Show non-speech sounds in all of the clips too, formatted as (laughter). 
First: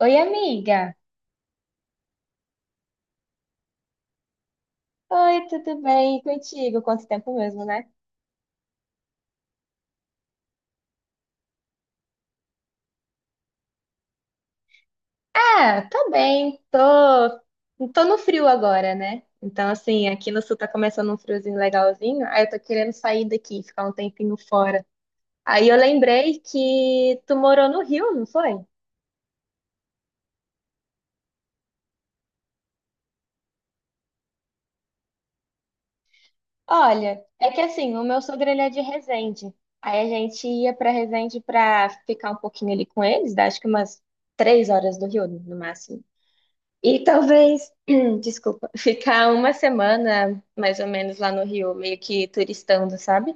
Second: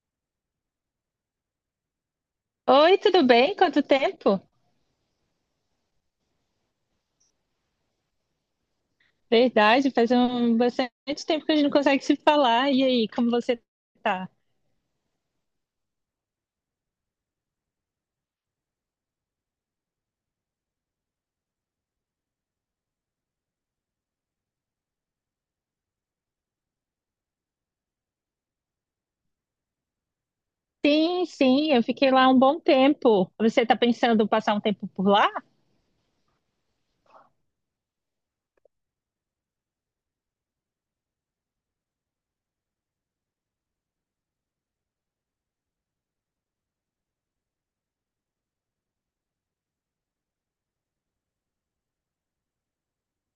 Oi, amiga. Oi, tudo bem? Quanto tempo? Oi, tudo bem? E contigo? Quanto tempo mesmo, né? Verdade, faz um bastante tempo que a gente não consegue se falar. E aí, como você tá? Ah, tá bem. Tô no frio agora, né? Então, assim, aqui no sul tá começando um friozinho legalzinho. Aí eu tô querendo sair daqui, ficar um tempinho fora. Aí eu lembrei que tu morou no Rio, não foi? Sim, sim, eu fiquei lá um bom tempo. Você tá pensando em passar um tempo por lá? Olha, é que assim, o meu sogro ele é de Resende. Aí a gente ia pra Resende pra ficar um pouquinho ali com eles, dá, acho que umas 3 horas do Rio, no máximo. E talvez, (clears throat) desculpa, (laughs) ficar uma semana mais ou menos lá no Rio, meio que turistando, sabe?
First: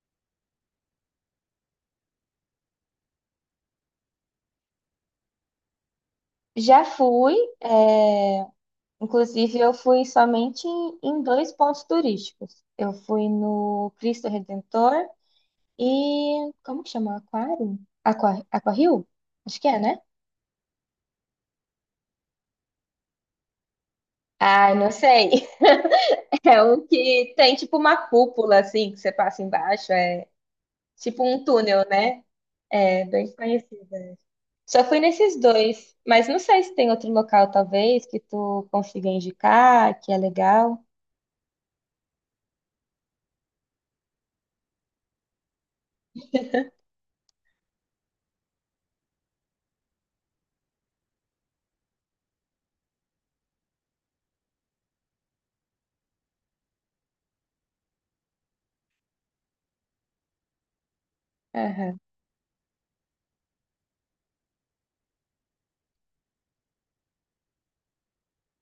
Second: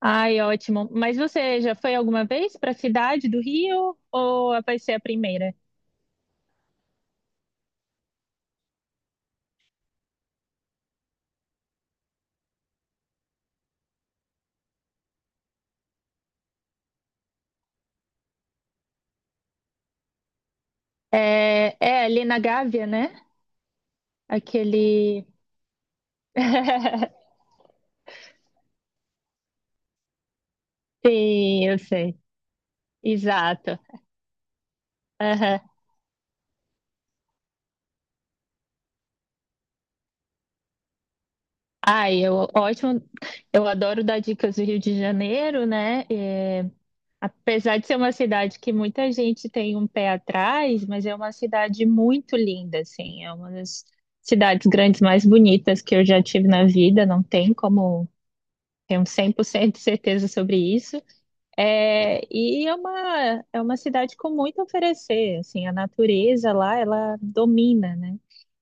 Ai, ótimo. Mas você já foi alguma vez para a cidade do Rio ou vai ser a primeira? Já fui, é, inclusive eu fui somente em dois pontos turísticos. Eu fui no Cristo Redentor e como que chama? Aquário? Aquario? Acho que é, né? É ali na Gávea, né? Ah, não Aquele. sei. (laughs) É o que (laughs) tem tipo uma cúpula assim que você passa embaixo, é tipo um Sim, eu túnel, sei. né? É bem Exato. conhecido. Só fui nesses Aham. dois, mas não sei se tem outro local, talvez, que tu consiga indicar, que é legal. Ai, ótimo. Eu adoro dar dicas do Rio de Janeiro, né? Apesar de ser uma cidade que muita gente tem um pé atrás, mas é uma cidade muito linda, assim, é uma das cidades grandes mais bonitas que eu já tive na vida, não tem como ter um 100% de certeza sobre isso. Aham. É, e é uma cidade com muito a oferecer, assim, a natureza lá, ela domina, né?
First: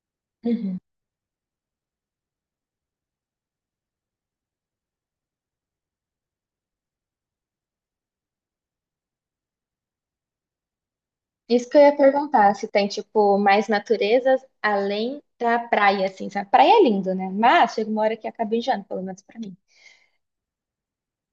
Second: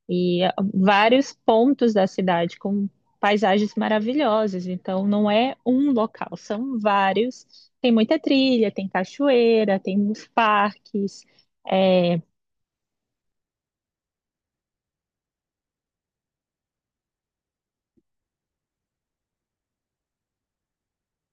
E Uhum. vários pontos da cidade com paisagens maravilhosas. Então, não é um local, são vários. Tem muita trilha, tem cachoeira, tem uns parques, Isso que eu ia é, perguntar, se tem, tipo, mais naturezas além da praia, assim, sabe? Praia é lindo, né? Mas chega uma hora que acaba enjoando, pelo menos pra mim.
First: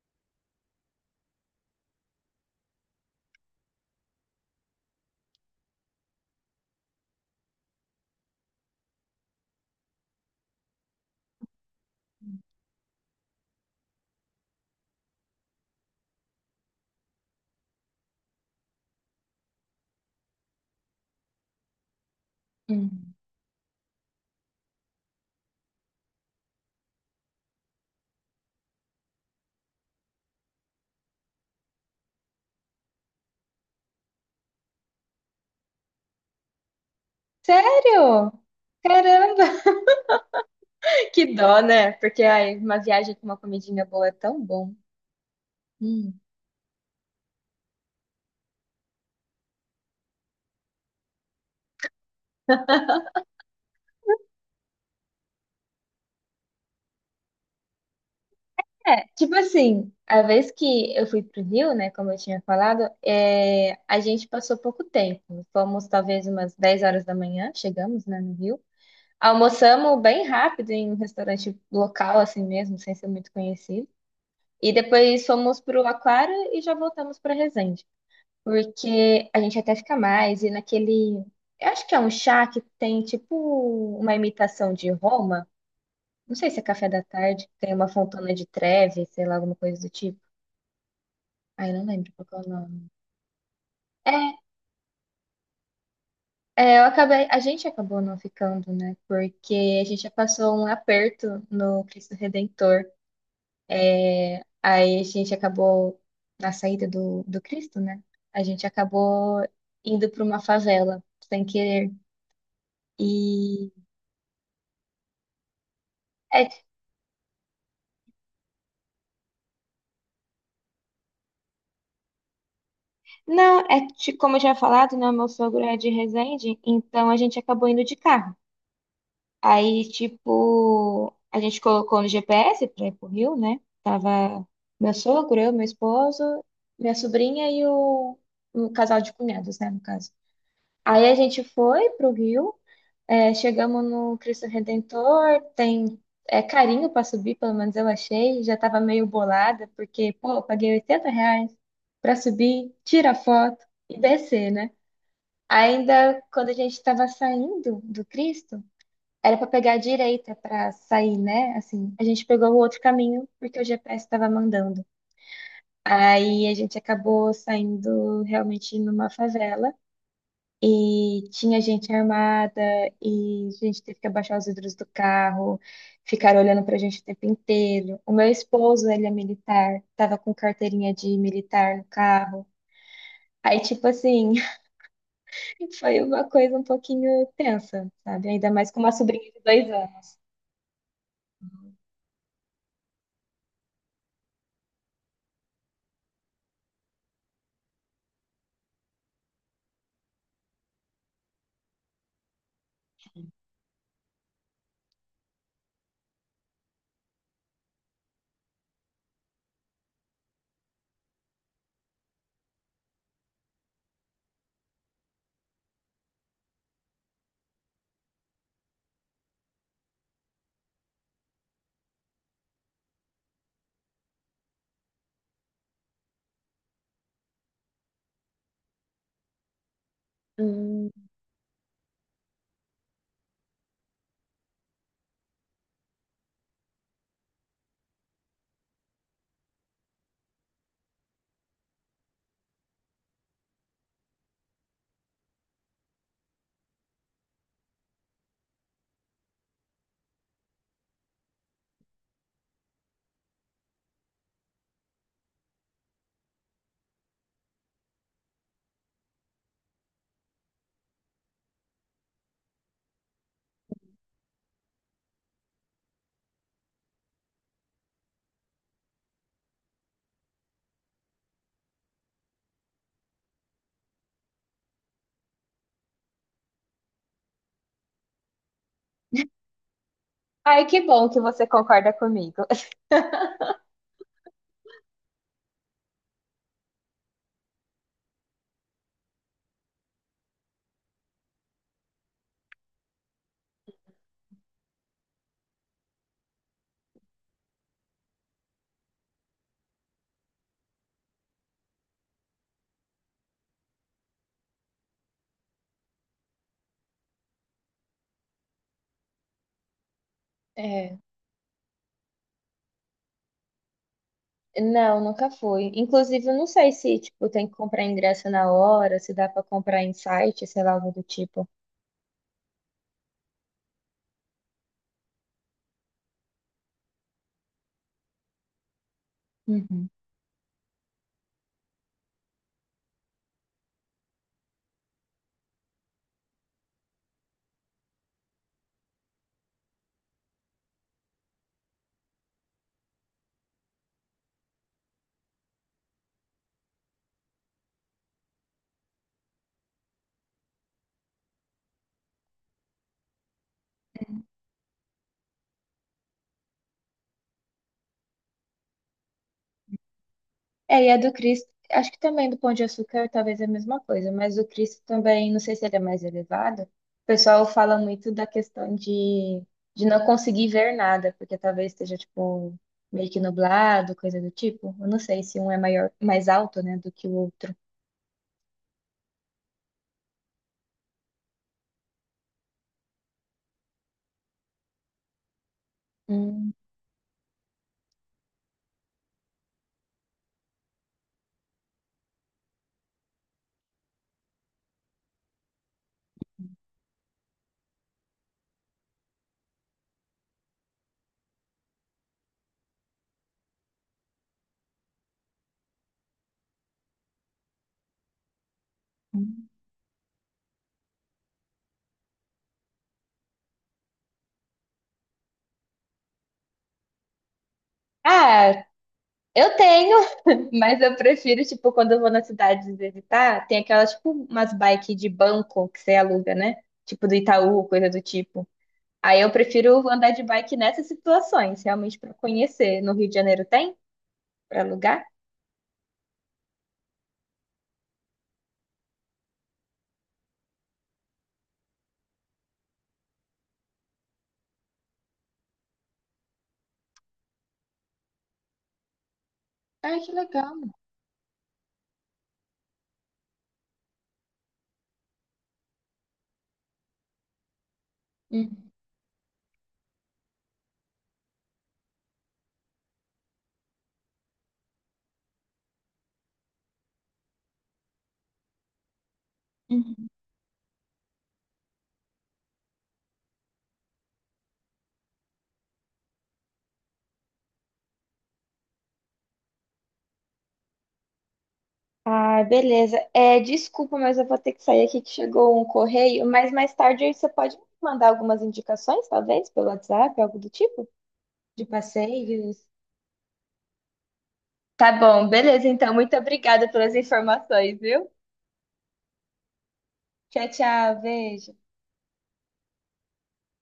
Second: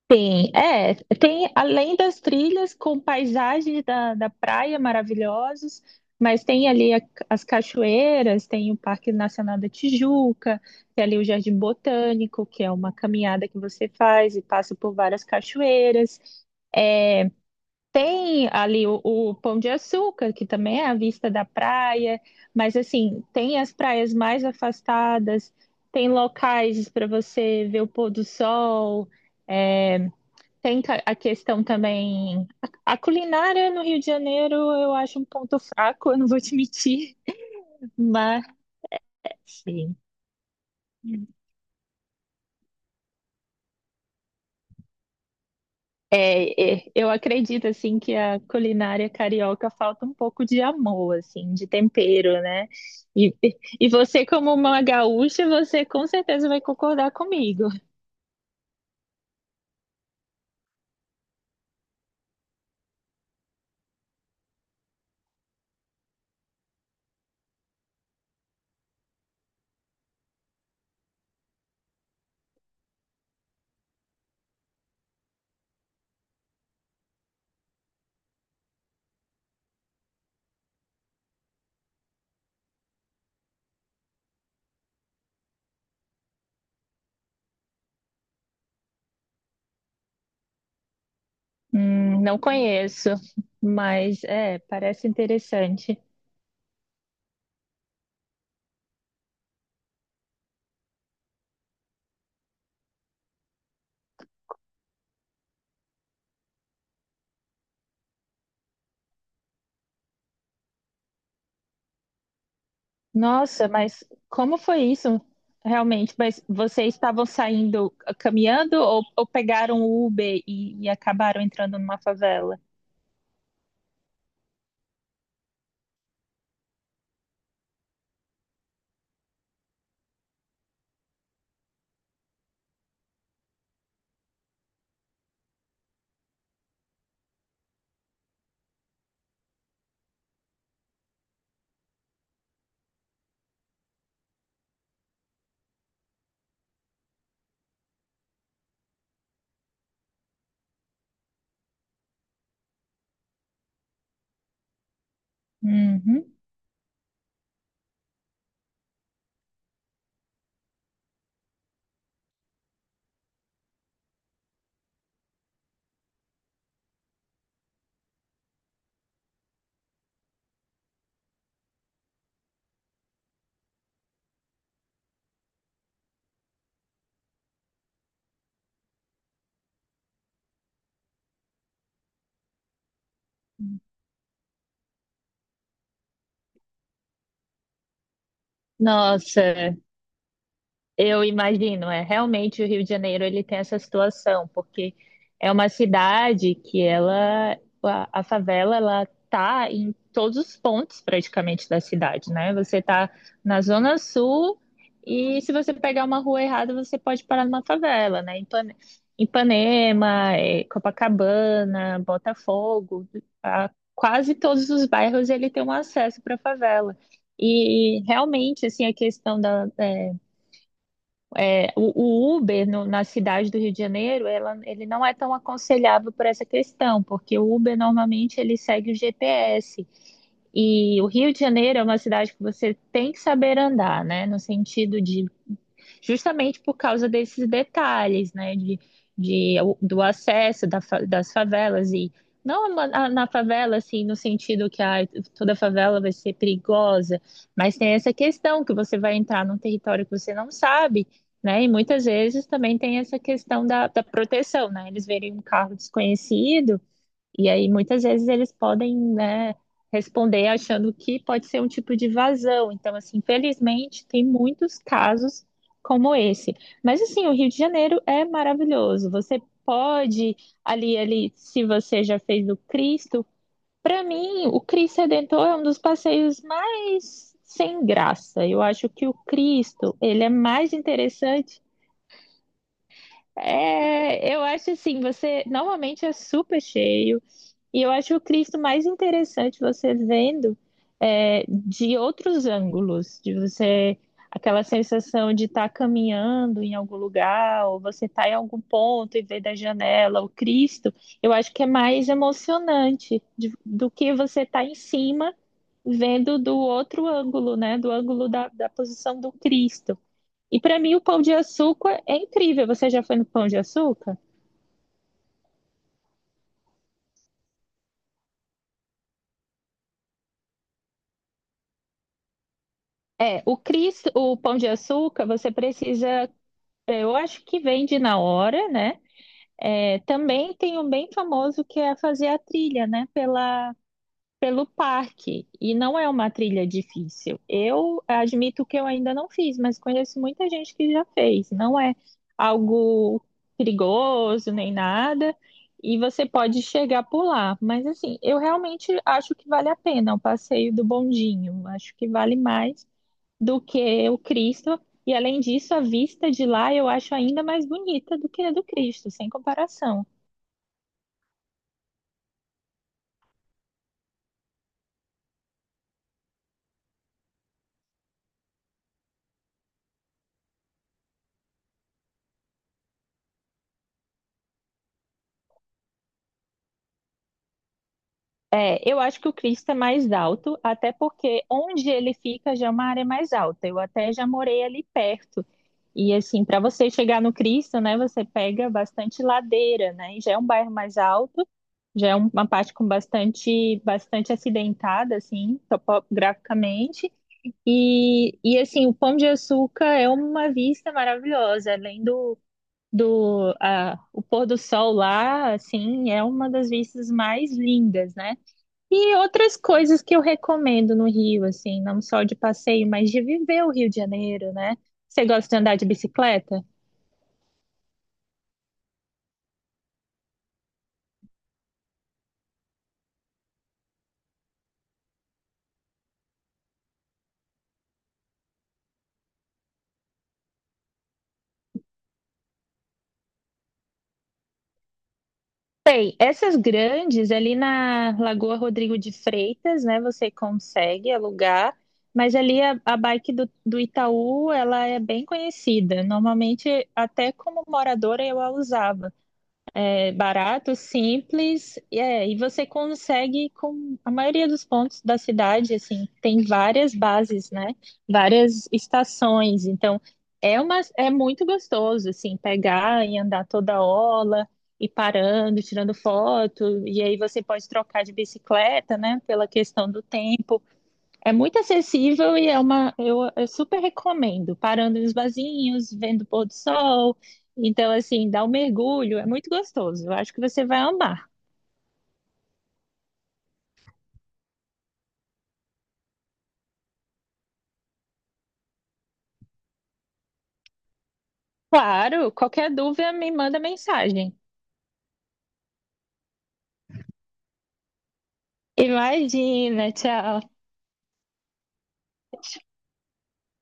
tem, é, tem além das trilhas com paisagens da praia maravilhosos, mas tem ali as cachoeiras, tem o Parque Nacional da Tijuca, tem ali o Jardim Botânico, que é uma caminhada que você faz e passa por várias cachoeiras. Tem ali o Pão de Açúcar, que também é à vista da praia, mas Uhum. assim, tem as praias mais afastadas, tem locais para você ver o pôr do sol, é, a questão também. A culinária no Rio de Janeiro eu acho um ponto fraco, eu não vou te mentir, Sério? mas Caramba! (laughs) Que dó, né? Porque ai, uma viagem com uma comidinha boa é tão bom. Eu acredito assim que a culinária carioca falta um pouco de amor, assim, de tempero, né? E, e você, como uma gaúcha, você com certeza vai concordar comigo. É, tipo assim, a vez que eu fui pro Rio, né, como eu tinha falado, é, a gente passou pouco tempo. Fomos talvez umas 10 horas da manhã, chegamos, né, no Rio. Almoçamos bem rápido em um restaurante local, assim mesmo, sem ser muito conhecido. E depois fomos pro Aquário e já voltamos pra Resende. Porque a gente até fica mais, e naquele. Eu acho que é um chá que tem tipo uma imitação de Roma. Não sei se é café da tarde, tem uma fontana de treve, sei lá, alguma coisa do tipo. Ai, não lembro qual que é Não o nome. conheço, mas É, é, parece interessante. Eu acabei, a gente acabou não ficando, né? Porque a gente já passou um aperto no Cristo Redentor. Aí a gente acabou, na saída do Cristo, né? A gente acabou indo para uma favela, sem querer. Nossa, E. mas como foi isso realmente? Mas É, vocês estavam saindo caminhando ou pegaram o Uber e acabaram entrando numa favela? não, é como eu já tinha falado, né? Meu sogro é de Resende, então a gente acabou indo de carro. Aí, tipo, a gente colocou no GPS pra ir pro Rio, né? Tava meu sogro, eu, meu esposo, minha sobrinha e o casal de cunhados, né, no caso. Aí a gente foi pro Rio, é, chegamos no Cristo Redentor, tem é, carinho pra subir, pelo menos eu achei. Já tava meio bolada, porque, pô, eu paguei R$ 80 pra subir, tirar foto e descer, né? Ainda Uhum. quando a gente estava saindo do Cristo, era pra pegar a direita pra sair, né? Assim, a gente pegou o outro caminho porque o GPS estava mandando. Aí a gente acabou saindo realmente numa favela e tinha gente armada e a gente teve que abaixar os vidros do carro, ficaram olhando pra gente o tempo inteiro. O meu esposo, ele é militar, tava com carteirinha de militar no carro. Aí, tipo assim, (laughs) foi uma coisa um pouquinho tensa, sabe? Ainda mais com uma sobrinha de Nossa. dois Eu imagino, é realmente o Rio de Janeiro ele tem essa situação, porque é uma cidade que ela a favela ela tá em todos os pontos praticamente da cidade, né? Você tá na zona sul e se você pegar uma rua errada, você pode parar numa favela, né? Ipanema, Copacabana, Botafogo, a- quase todos os bairros ele tem um acesso para favela. E realmente assim a questão da o Uber na cidade do Rio de Janeiro, ele não é tão aconselhável por essa questão, porque o Uber normalmente ele segue o GPS. anos. E o Rio de Janeiro é uma cidade que você tem que saber andar, né? No sentido de justamente por causa desses detalhes, né, de, de do acesso das favelas e não na favela, assim, no sentido que toda favela vai ser perigosa, mas tem essa questão que você vai entrar num território que você não sabe, né? E muitas vezes também tem essa questão da proteção, né? Eles verem um carro desconhecido, e aí, muitas vezes, eles podem, né, responder achando que pode ser um tipo de vazão. Então, assim, infelizmente, tem muitos casos como esse. Mas, assim, o Rio de Janeiro é maravilhoso. Você pode, ali, se você já fez o Cristo, para mim, o Cristo Redentor é um dos passeios mais sem graça. Eu acho que o Cristo, ele é Ai, mais que bom que você interessante. concorda comigo. (laughs) É, eu acho assim, você normalmente é super cheio. E eu acho o Cristo mais interessante você vendo de outros ângulos, de você aquela sensação de estar caminhando em algum lugar, ou você estar em algum ponto e ver da janela o Cristo, eu acho que é mais emocionante do que você estar em cima vendo do outro ângulo, né? Do ângulo da posição do Cristo. E para mim É, o pão de açúcar é incrível. Você já foi no pão de açúcar? não, nunca fui. Inclusive, eu não sei se, tipo, tem que comprar ingresso na hora, se dá pra comprar em site, sei lá, algo do tipo. É, o Cristo, o pão de açúcar, você precisa. É, eu acho que vende na hora, né? Uhum. É, também tem um bem famoso que é fazer a trilha, né? Pelo parque. E não é uma trilha difícil. Eu admito que eu ainda não fiz, mas conheço muita gente que já fez. Não é algo perigoso nem nada. E você pode chegar por lá. Mas assim, eu realmente acho que vale a pena o passeio do bondinho. Acho que vale mais do que o Cristo. E além disso, a vista de lá eu acho ainda mais bonita do que a do Cristo, sem comparação. É, e a do Cristo, acho que também do Pão de Açúcar talvez é a mesma coisa, mas o Cristo também, não sei se ele é mais elevado. O pessoal fala muito da questão de não conseguir ver nada, porque talvez esteja, tipo, meio que nublado, coisa do tipo. Eu não sei se um é maior, mais alto, né, do que o outro. É, eu acho que o Cristo é mais alto, até porque onde ele fica já é uma área mais alta. Eu até já morei ali perto. E assim, Uhum. para você chegar no Cristo, né, você pega bastante ladeira, né? E já é um bairro mais alto, já é uma parte com bastante, bastante acidentada, assim, topograficamente. E assim, o Pão de Açúcar é uma vista maravilhosa, além o pôr do sol lá, assim, é uma das vistas mais lindas, né? E outras coisas que eu recomendo no Rio, assim, não só de passeio, mas de viver o Rio de Janeiro, né? Você gosta de andar de bicicleta? Ah, eu tenho, (laughs) mas eu prefiro, tipo, quando eu vou na cidade visitar, tem aquelas, tipo, umas bikes de banco que você aluga, né? Tipo do Itaú, coisa do tipo. Aí eu prefiro andar de bike nessas situações, realmente pra conhecer. No Rio de Janeiro tem pra alugar? Bem, essas grandes ali na Lagoa Rodrigo de Freitas, né? Você consegue alugar, mas ali a bike do Itaú, ela é bem conhecida. Normalmente, até como moradora, eu a usava. Ai, que É legal. barato, simples, e você consegue com a maioria dos pontos da cidade, assim, tem várias bases, né? Várias Uhum. estações. Então, é muito gostoso, assim, pegar e andar toda hora, e parando, tirando foto, e aí você pode trocar de bicicleta, né? Pela questão do Uhum. tempo. É muito acessível e é uma. Eu super recomendo. Parando nos barzinhos, vendo o pôr do sol. Então, assim, dá um mergulho, é muito gostoso. Eu acho que você vai amar. Ah, beleza. É, desculpa, mas eu vou ter que sair aqui que chegou um correio, mas mais tarde aí você pode me mandar algumas indicações, talvez, pelo WhatsApp, algo do tipo, de Claro, passeios. qualquer dúvida me manda mensagem. Tá bom, beleza, então. Muito obrigada pelas informações, viu? Imagina, tchau. Tchau, tchau, beijo.